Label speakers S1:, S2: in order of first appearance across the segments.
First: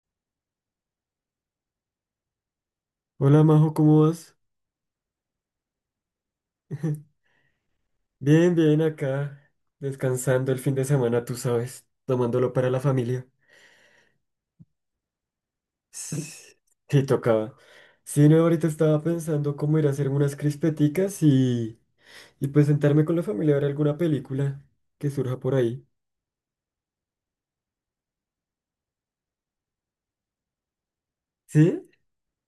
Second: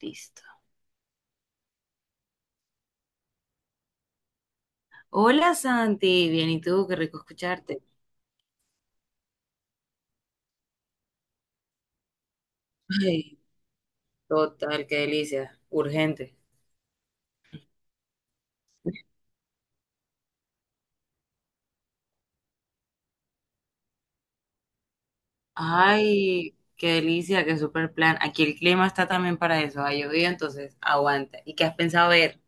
S1: Listo.
S2: Hola Majo, ¿cómo vas?
S1: Hola Santi, bien, ¿y tú? Qué rico escucharte.
S2: Bien, bien, acá, descansando el fin de semana, tú sabes, tomándolo para la familia.
S1: Ay, total, qué delicia.
S2: Sí,
S1: Urgente.
S2: sí, tocaba. Sí, no, ahorita estaba pensando cómo ir a hacer unas crispeticas y pues sentarme con la familia a ver alguna película que surja por ahí.
S1: Ay, qué delicia, qué super plan. Aquí el clima está también para eso. Ha llovido, entonces aguanta. ¿Y qué has
S2: ¿Sí?
S1: pensado ver?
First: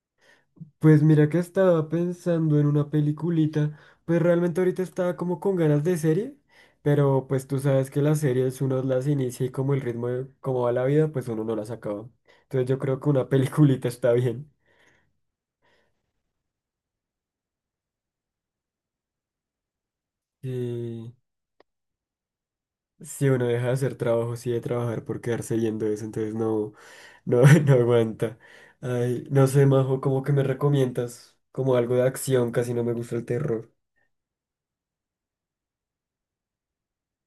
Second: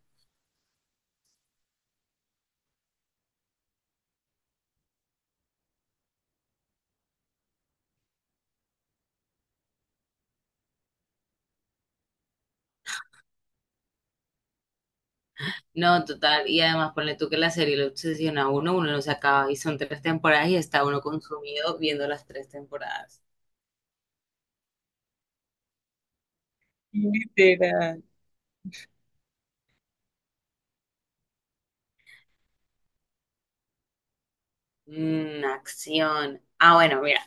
S2: Pues mira que estaba pensando en una peliculita, pues realmente ahorita estaba como con ganas de serie, pero pues tú sabes que las series uno las inicia y como el ritmo de cómo va la vida, pues uno no las acaba. Entonces yo creo que una peliculita está bien.
S1: No, total. Y además, ponle tú que la serie lo obsesiona a uno, uno no se acaba. Y son tres temporadas y está uno
S2: Y
S1: consumido viendo las tres temporadas.
S2: si uno deja de hacer trabajo, sí de trabajar por quedarse viendo eso, entonces no, no, no
S1: Literal.
S2: aguanta. Ay, no sé, Majo, ¿cómo que me recomiendas como algo de acción? Casi no me gusta el terror.
S1: Acción. Ah, bueno, mira.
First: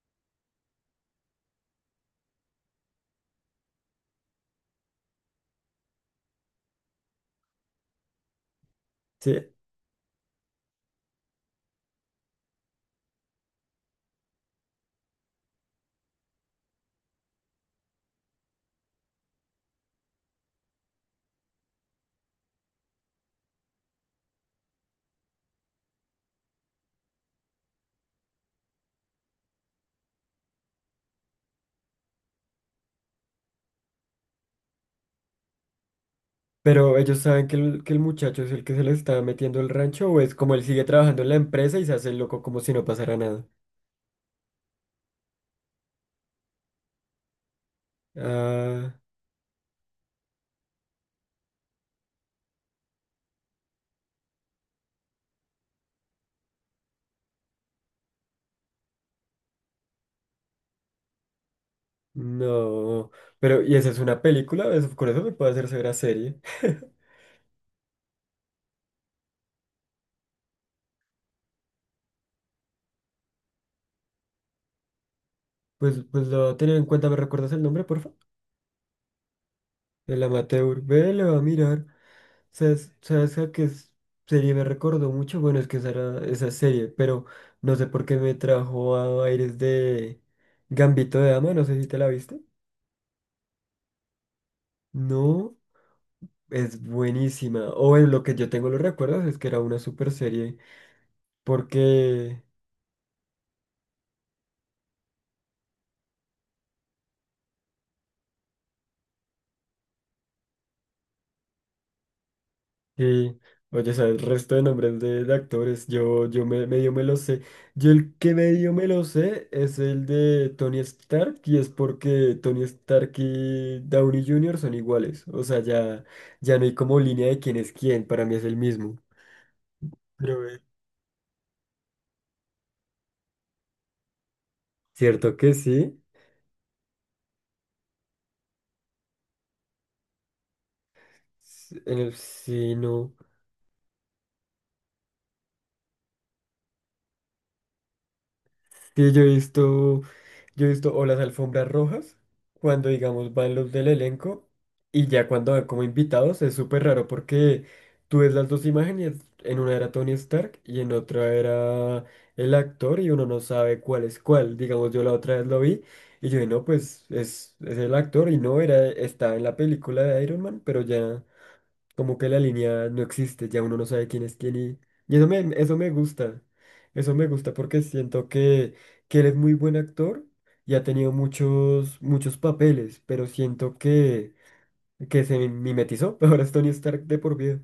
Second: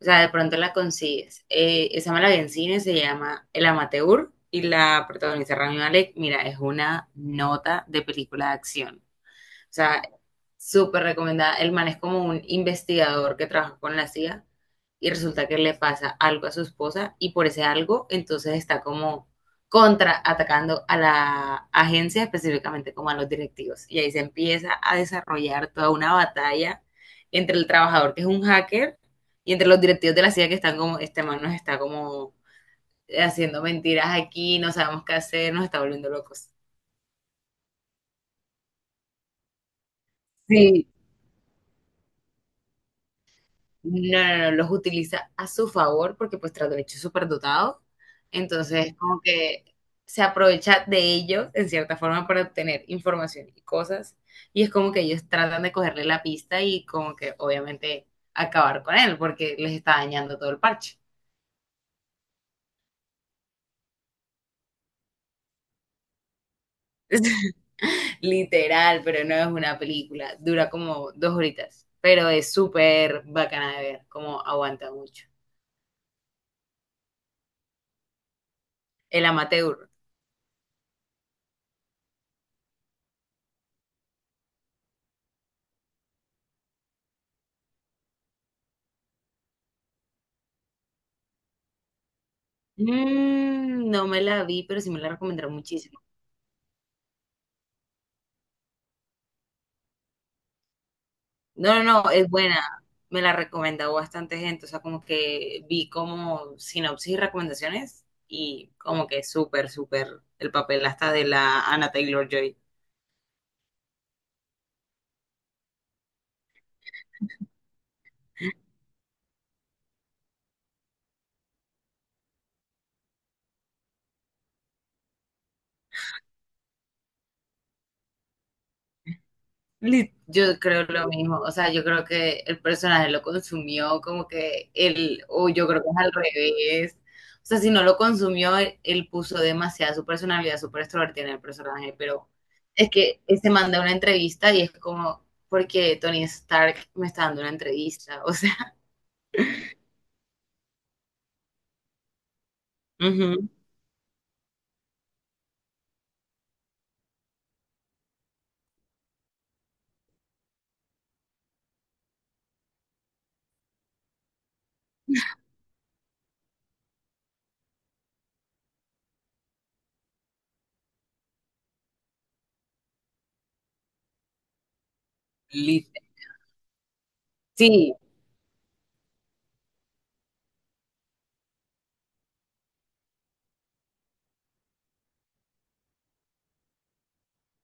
S1: O sea, de pronto la consigues. Esa me la vi en cine, se llama El Amateur y la protagoniza Rami Malek. Mira, es una nota de película de acción.
S2: Sí.
S1: O sea, súper recomendada. El man es como un investigador que trabaja con la CIA y resulta que le pasa algo a su esposa y por ese algo entonces está como contraatacando a la agencia, específicamente como a los directivos. Y ahí se empieza a desarrollar toda una batalla entre el trabajador que es un hacker y entre los directivos de la CIA que están como, este man nos está como haciendo mentiras aquí, no sabemos qué hacer, nos está volviendo locos.
S2: Pero ellos saben que que el muchacho es el que se le está metiendo el rancho, o es como él sigue
S1: Sí.
S2: trabajando en la empresa y se hace el loco como si no pasara nada.
S1: No, no, no, los utiliza a su favor porque pues tras derecho es súper dotado.
S2: Ah,
S1: Entonces, como que se aprovecha de ellos en cierta forma para obtener información y cosas. Y es como que ellos tratan de cogerle la pista y como que obviamente acabar con él porque les está dañando todo el parche.
S2: no. Pero ¿y esa es una película? Eso, con eso me puede hacer ver a serie.
S1: Literal, pero no es una película. Dura como dos horitas, pero es súper bacana de ver, como aguanta mucho.
S2: Pues lo voy a tener en cuenta. ¿Me recuerdas el nombre, porfa?
S1: El amateur.
S2: El amateur. Ve, le va a mirar. ¿Sabes a qué serie me recordó mucho? Bueno, es que esa era esa serie, pero no sé por qué me trajo a aires de Gambito de Dama. No sé si te la viste.
S1: No me la vi, pero sí me la recomendaron
S2: No.
S1: muchísimo.
S2: Es buenísima. O en lo que yo tengo los recuerdos es que era una super serie.
S1: No, no, no, es
S2: Porque,
S1: buena. Me la recomendó bastante gente. O sea, como que vi como sinopsis y recomendaciones y como que súper, súper el papel hasta de la Anna Taylor-Joy.
S2: sí, oye, ¿sabes? El resto de nombres de actores, medio me lo sé. Yo el que medio me lo sé es el de Tony Stark. Y es porque Tony Stark y Downey Jr. son iguales. O sea, ya, ya no hay como línea de quién es quién. Para mí es el mismo. Pero,
S1: Yo creo lo mismo, o sea, yo creo que el personaje lo consumió como que él,
S2: ¿cierto
S1: o
S2: que
S1: yo creo que es
S2: sí?
S1: al revés, o sea, si no lo consumió, él puso demasiada su personalidad súper extrovertida en el personaje, pero es
S2: No.
S1: que él se manda una entrevista y es como, porque Tony Stark me está dando una entrevista, o sea,
S2: Sí, yo he visto o las alfombras rojas, cuando digamos
S1: ujú,
S2: van los del elenco, y ya cuando van como invitados es súper raro porque tú ves las dos imágenes, en una era Tony Stark y en otra era el actor y uno no sabe cuál es cuál. Digamos, yo la otra vez lo vi y yo dije, no, pues es el actor y no, era, estaba en la película de Iron Man, pero ya... Como que la línea no existe, ya uno no sabe quién es quién, y eso me
S1: lit-
S2: gusta. Eso me gusta porque
S1: sí,
S2: siento que él es muy buen actor y ha tenido muchos, muchos papeles, pero siento que se mimetizó. Ahora es Tony Stark de por vida.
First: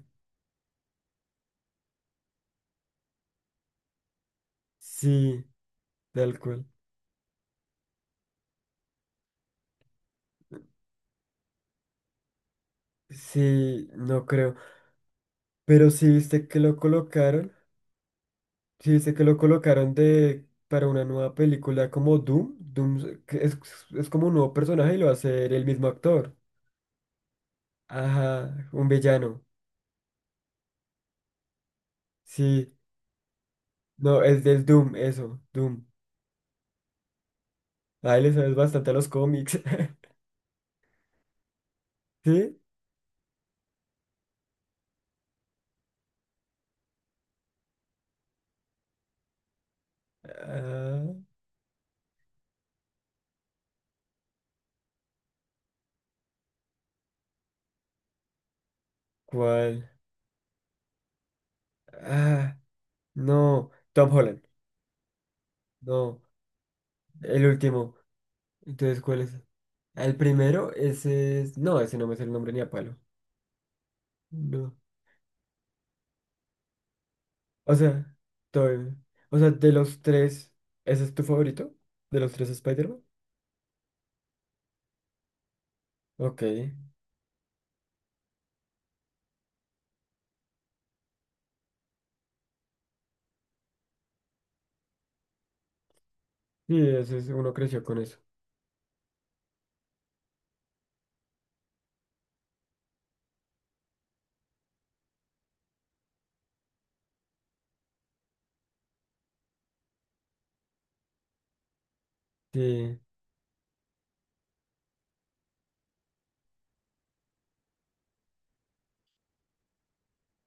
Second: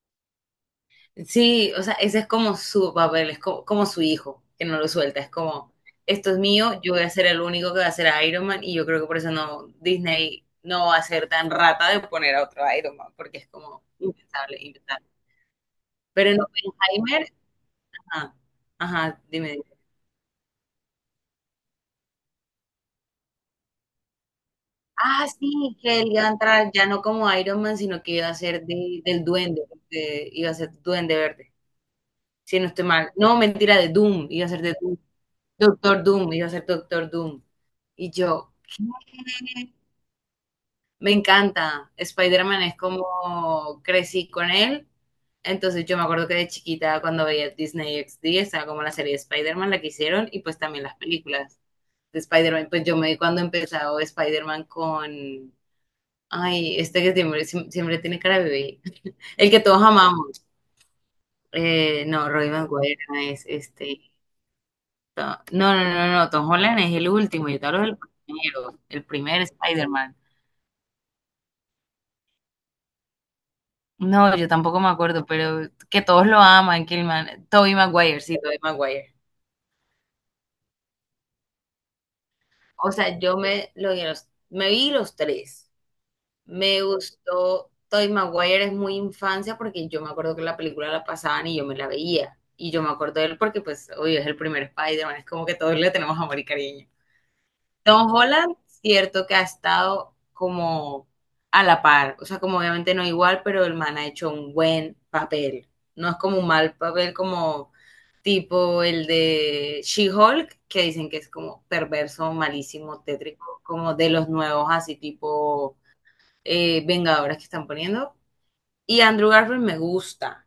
S1: Sí, o sea, ese es como su papel, como, su hijo, que no lo suelta, es
S2: Sí,
S1: como, esto
S2: tal
S1: es
S2: cual.
S1: mío, yo voy a ser el único que va a ser Iron Man y yo creo que por eso no, Disney no va a ser tan rata de poner a otro Iron Man, porque es como
S2: Sí, no creo.
S1: impensable, impensable.
S2: Pero sí
S1: Pero en
S2: viste que lo
S1: Oppenheimer,
S2: colocaron.
S1: ajá,
S2: Sí viste
S1: ajá,
S2: que lo
S1: dime, dime.
S2: colocaron de para una nueva película como Doom. Doom es como un nuevo personaje y lo va a
S1: Ah,
S2: hacer el
S1: sí,
S2: mismo
S1: que él iba a
S2: actor.
S1: entrar ya no como Iron Man, sino que iba a ser
S2: Ajá, un
S1: del
S2: villano.
S1: duende, iba a ser duende verde, si no
S2: Sí,
S1: estoy mal. No, mentira, de
S2: no,
S1: Doom,
S2: es
S1: iba a ser
S2: del
S1: de
S2: Doom,
S1: Doom.
S2: eso, Doom.
S1: Doctor Doom, iba a ser Doctor Doom. Y
S2: Ahí le
S1: yo,
S2: sabes bastante a los cómics.
S1: ¿qué? Me encanta.
S2: ¿Sí?
S1: Spider-Man es como crecí con él. Entonces yo me acuerdo que de chiquita cuando veía Disney XD, estaba como la serie de Spider-Man, la que hicieron, y pues también las
S2: Ah,
S1: películas de Spider-Man. Pues yo me vi cuando empezó Spider-Man con... Ay, este que siempre, siempre tiene cara de bebé. El que todos
S2: ¿cuál?
S1: amamos. No, Roy
S2: Ah,
S1: Maguire no es
S2: no,
S1: este...
S2: Tom Holland.
S1: No, no, no, no,
S2: No,
S1: no, Tom Holland es el
S2: el
S1: último, yo te hablo
S2: último.
S1: del primero,
S2: Entonces,
S1: el
S2: ¿cuál es?
S1: primer
S2: Ah, el
S1: Spider-Man.
S2: primero, ese es. No, ese no me sale el nombre ni a palo.
S1: No, yo
S2: No.
S1: tampoco me acuerdo, pero que todos lo aman, que el man,
S2: O
S1: Tobey
S2: sea,
S1: Maguire, sí, Tobey
S2: todo bien.
S1: Maguire.
S2: O sea, de los tres, ¿ese es tu favorito? ¿De los tres
S1: O
S2: Spider-Man?
S1: sea, yo me, lo vi a los, me vi los tres.
S2: Ok.
S1: Me
S2: Sí,
S1: gustó Tobey Maguire, es muy infancia porque yo me acuerdo que la película la pasaban y yo me la veía. Y yo me acuerdo de él porque, pues, obvio, es el primer Spider-Man, es como que todos le tenemos amor y cariño.
S2: ese es, uno creció con
S1: Tom
S2: eso.
S1: Holland, cierto que ha estado como a la par, o sea, como obviamente no igual, pero el man ha hecho un buen papel. No es como un mal papel como tipo el de She-Hulk, que dicen que es como perverso,
S2: Sí.
S1: malísimo, tétrico, como de los nuevos, así tipo Vengadoras que están poniendo. Y Andrew Garfield me gusta,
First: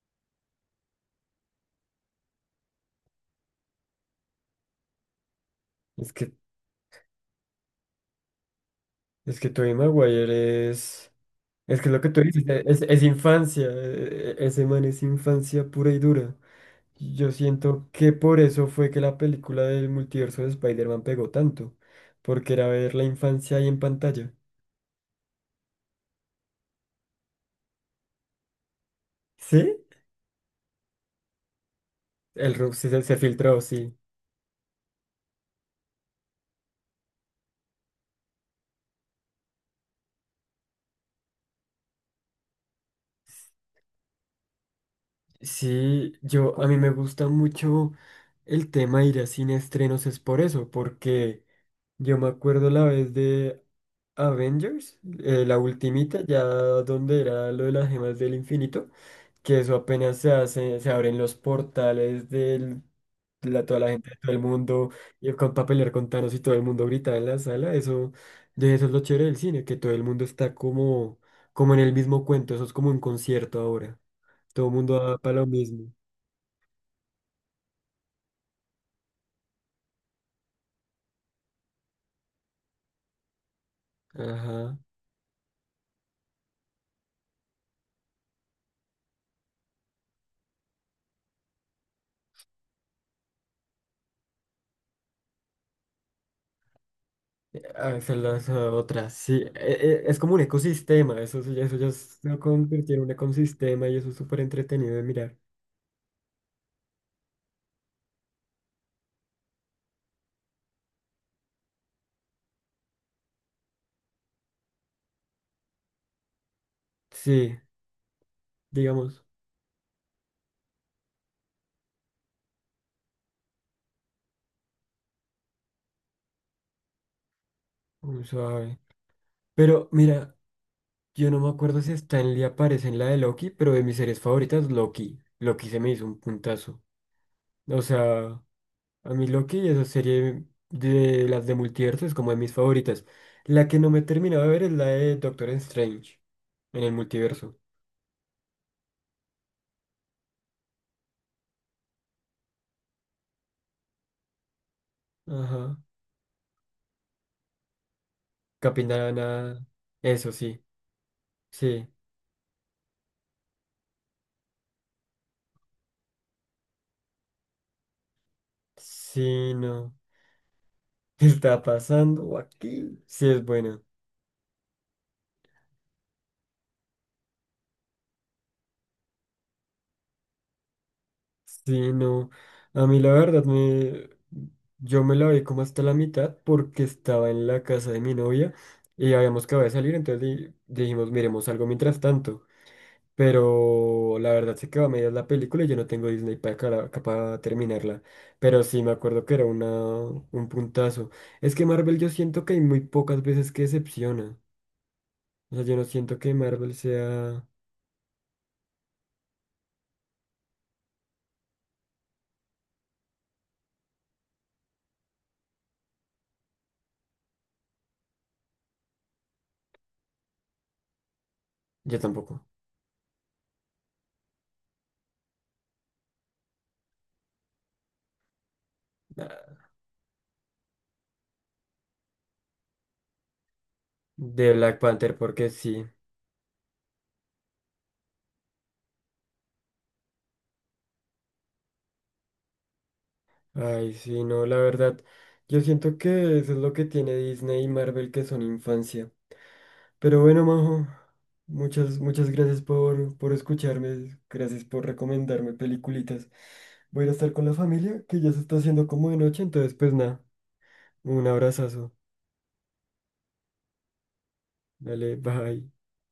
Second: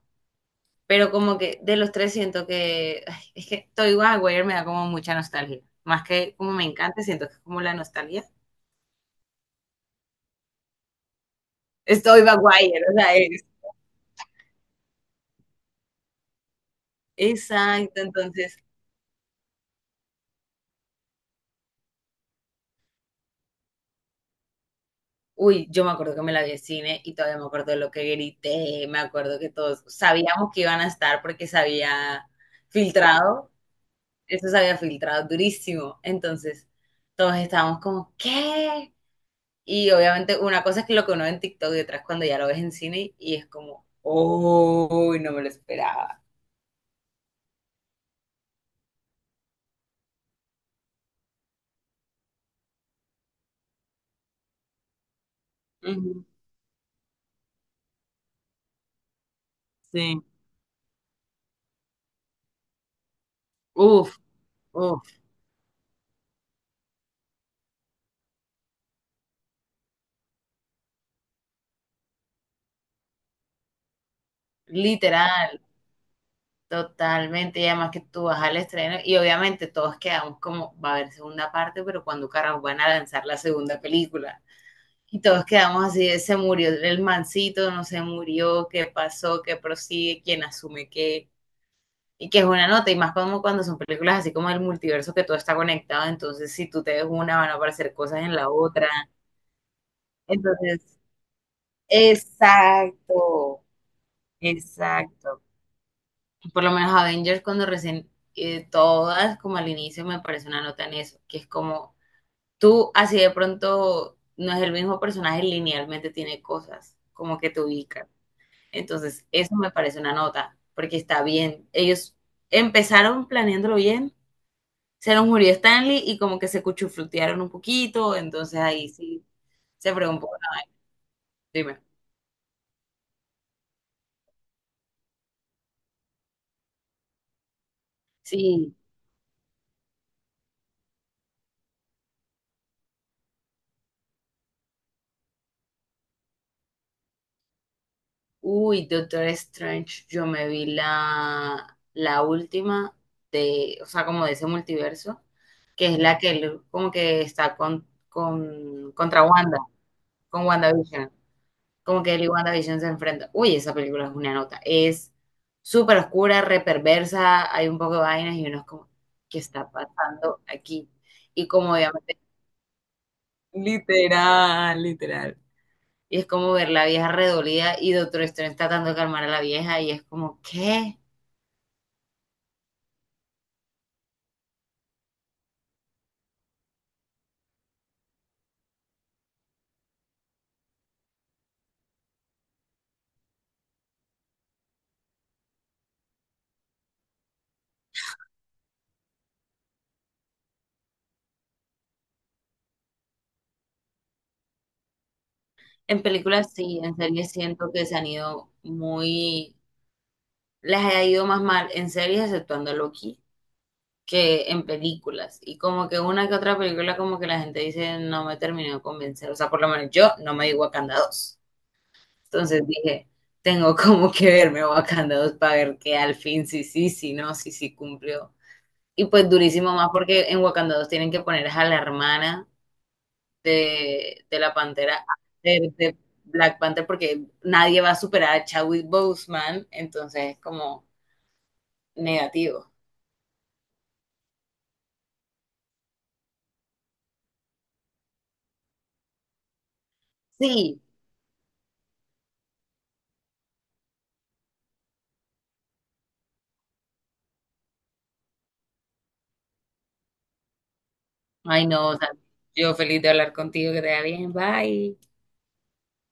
S1: pero como que de los tres siento que ay, es que Toy Maguire me da como mucha nostalgia. Más
S2: Es que
S1: que como me encanta, siento que es como la nostalgia.
S2: Es que Tobey Maguire es... Es que lo
S1: Es
S2: que tú
S1: Toy
S2: dices
S1: Maguire, o
S2: es
S1: sea, es.
S2: infancia. Ese man es infancia pura y dura. Yo siento
S1: Exacto,
S2: que por
S1: entonces
S2: eso fue que la película del multiverso de Spider-Man pegó tanto. Porque era ver la infancia ahí en pantalla.
S1: Uy, yo me acuerdo que me la vi en cine y todavía me acuerdo de lo que grité, me acuerdo que
S2: ¿Sí?
S1: todos sabíamos que iban a estar porque se había
S2: El Rob sí se
S1: filtrado,
S2: filtró, sí.
S1: eso se había filtrado durísimo. Entonces, todos estábamos como, ¿qué? Y obviamente una cosa es que lo que uno ve en TikTok y otra es cuando ya lo ves en cine y es como, uy, no me lo
S2: Sí,
S1: esperaba.
S2: yo... A mí me gusta mucho el tema de ir a cine a estrenos. Es por eso. Porque yo me acuerdo la vez de... Avengers, la ultimita,
S1: Ujú,
S2: ya donde era lo de las gemas del infinito, que eso apenas
S1: Sí.
S2: se hace, se abren los portales de toda la gente de
S1: Uf,
S2: todo el mundo,
S1: uf.
S2: y con para pelear con Thanos y todo el mundo grita en la sala, eso, de eso es lo chévere del cine, que todo el mundo está como, como en el mismo cuento, eso es como un concierto ahora, todo el mundo va para lo
S1: Literal.
S2: mismo.
S1: Totalmente, y además que tú vas al estreno y obviamente todos quedamos como, va a haber segunda parte, pero cuando carajo van a lanzar la segunda película.
S2: Ajá.
S1: Y todos quedamos así, de, se murió el mancito, no se murió, qué pasó, qué prosigue, quién asume qué. Y que es una nota, y más como cuando son películas así como el multiverso que todo está conectado, entonces si tú te ves una van a aparecer
S2: Ah,
S1: cosas
S2: son
S1: en
S2: las
S1: la otra.
S2: otras, sí. Es como un
S1: Entonces,
S2: ecosistema, eso, eso ya se convirtió en un
S1: exacto,
S2: ecosistema y eso es súper entretenido de mirar.
S1: exacto. Por lo menos Avengers cuando recién, todas como al inicio me parece una nota en eso, que es como tú así de pronto no es el mismo personaje, linealmente tiene cosas como que
S2: Sí,
S1: te ubican.
S2: digamos,
S1: Entonces, eso me parece una nota, porque está bien. Ellos empezaron planeándolo bien, se nos murió Stanley y como que se cuchuflutearon un poquito,
S2: muy
S1: entonces
S2: suave.
S1: ahí sí
S2: Pero
S1: se fregó un poco.
S2: mira, yo no me
S1: Dime.
S2: acuerdo si Stanley aparece en la de Loki, pero de mis series favoritas, Loki. Loki se me hizo un puntazo. O sea,
S1: Sí,
S2: a mí Loki, esa serie de las de multiverso es como de mis favoritas. La que no me he terminado de ver es la de Doctor Strange en el multiverso.
S1: Uy, Doctor Strange, yo me vi la, la última de, o sea, como de ese multiverso,
S2: Ajá.
S1: que es la que él como que está con, contra Wanda,
S2: Capindanana. Eso
S1: con
S2: sí,
S1: WandaVision,
S2: sí.
S1: como que él y WandaVision se enfrentan. Uy, esa película es una nota, es súper oscura, reperversa, hay un poco de vainas y uno es como, ¿qué
S2: Sí,
S1: está
S2: no.
S1: pasando aquí?
S2: ¿Qué
S1: Y
S2: está
S1: como obviamente,
S2: pasando aquí? Sí, es buena.
S1: literal, literal. Y es como ver la vieja redolida y Doctor Strange tratando de calmar a la vieja y es como, ¿qué?
S2: Sí, no. A mí la verdad me... Yo me la vi como hasta la mitad porque estaba en la casa de mi novia y habíamos acabado de salir, entonces dijimos, miremos algo mientras tanto. Pero la verdad se quedó a medias la película y yo no tengo Disney para, para terminarla. Pero sí me acuerdo que era una, un puntazo. Es que Marvel yo siento que hay muy pocas veces que decepciona. O sea, yo no
S1: En
S2: siento que
S1: películas
S2: Marvel
S1: sí, en series
S2: sea...
S1: siento que se han ido muy, les ha ido más mal en series exceptuando Loki que en películas. Y como que una que otra película como que la gente dice no me terminó de convencer. O sea, por lo menos yo no me di Wakanda 2.
S2: Yo tampoco.
S1: Entonces dije, tengo como que verme Wakanda 2 para ver que al fin sí, sí, sí, no, sí, sí cumplió. Y pues
S2: Ah,
S1: durísimo más porque en Wakanda 2 tienen que poner a la hermana de
S2: de
S1: la
S2: Black
S1: Pantera,
S2: Panther, porque
S1: de,
S2: sí.
S1: de Black Panther, porque nadie va a superar a Chadwick Boseman, entonces es como negativo.
S2: Ay, sí, no, la verdad. Yo siento que eso es lo que tiene Disney y Marvel, que son infancia. Pero bueno,
S1: Sí,
S2: Majo, muchas, muchas gracias por escucharme. Gracias por recomendarme peliculitas. Voy a ir a estar con la familia, que ya se está haciendo como de noche, entonces pues nada, un
S1: ay no,
S2: abrazazo.
S1: o sea, yo feliz de hablar contigo, que te vaya bien, bye.
S2: Dale, bye.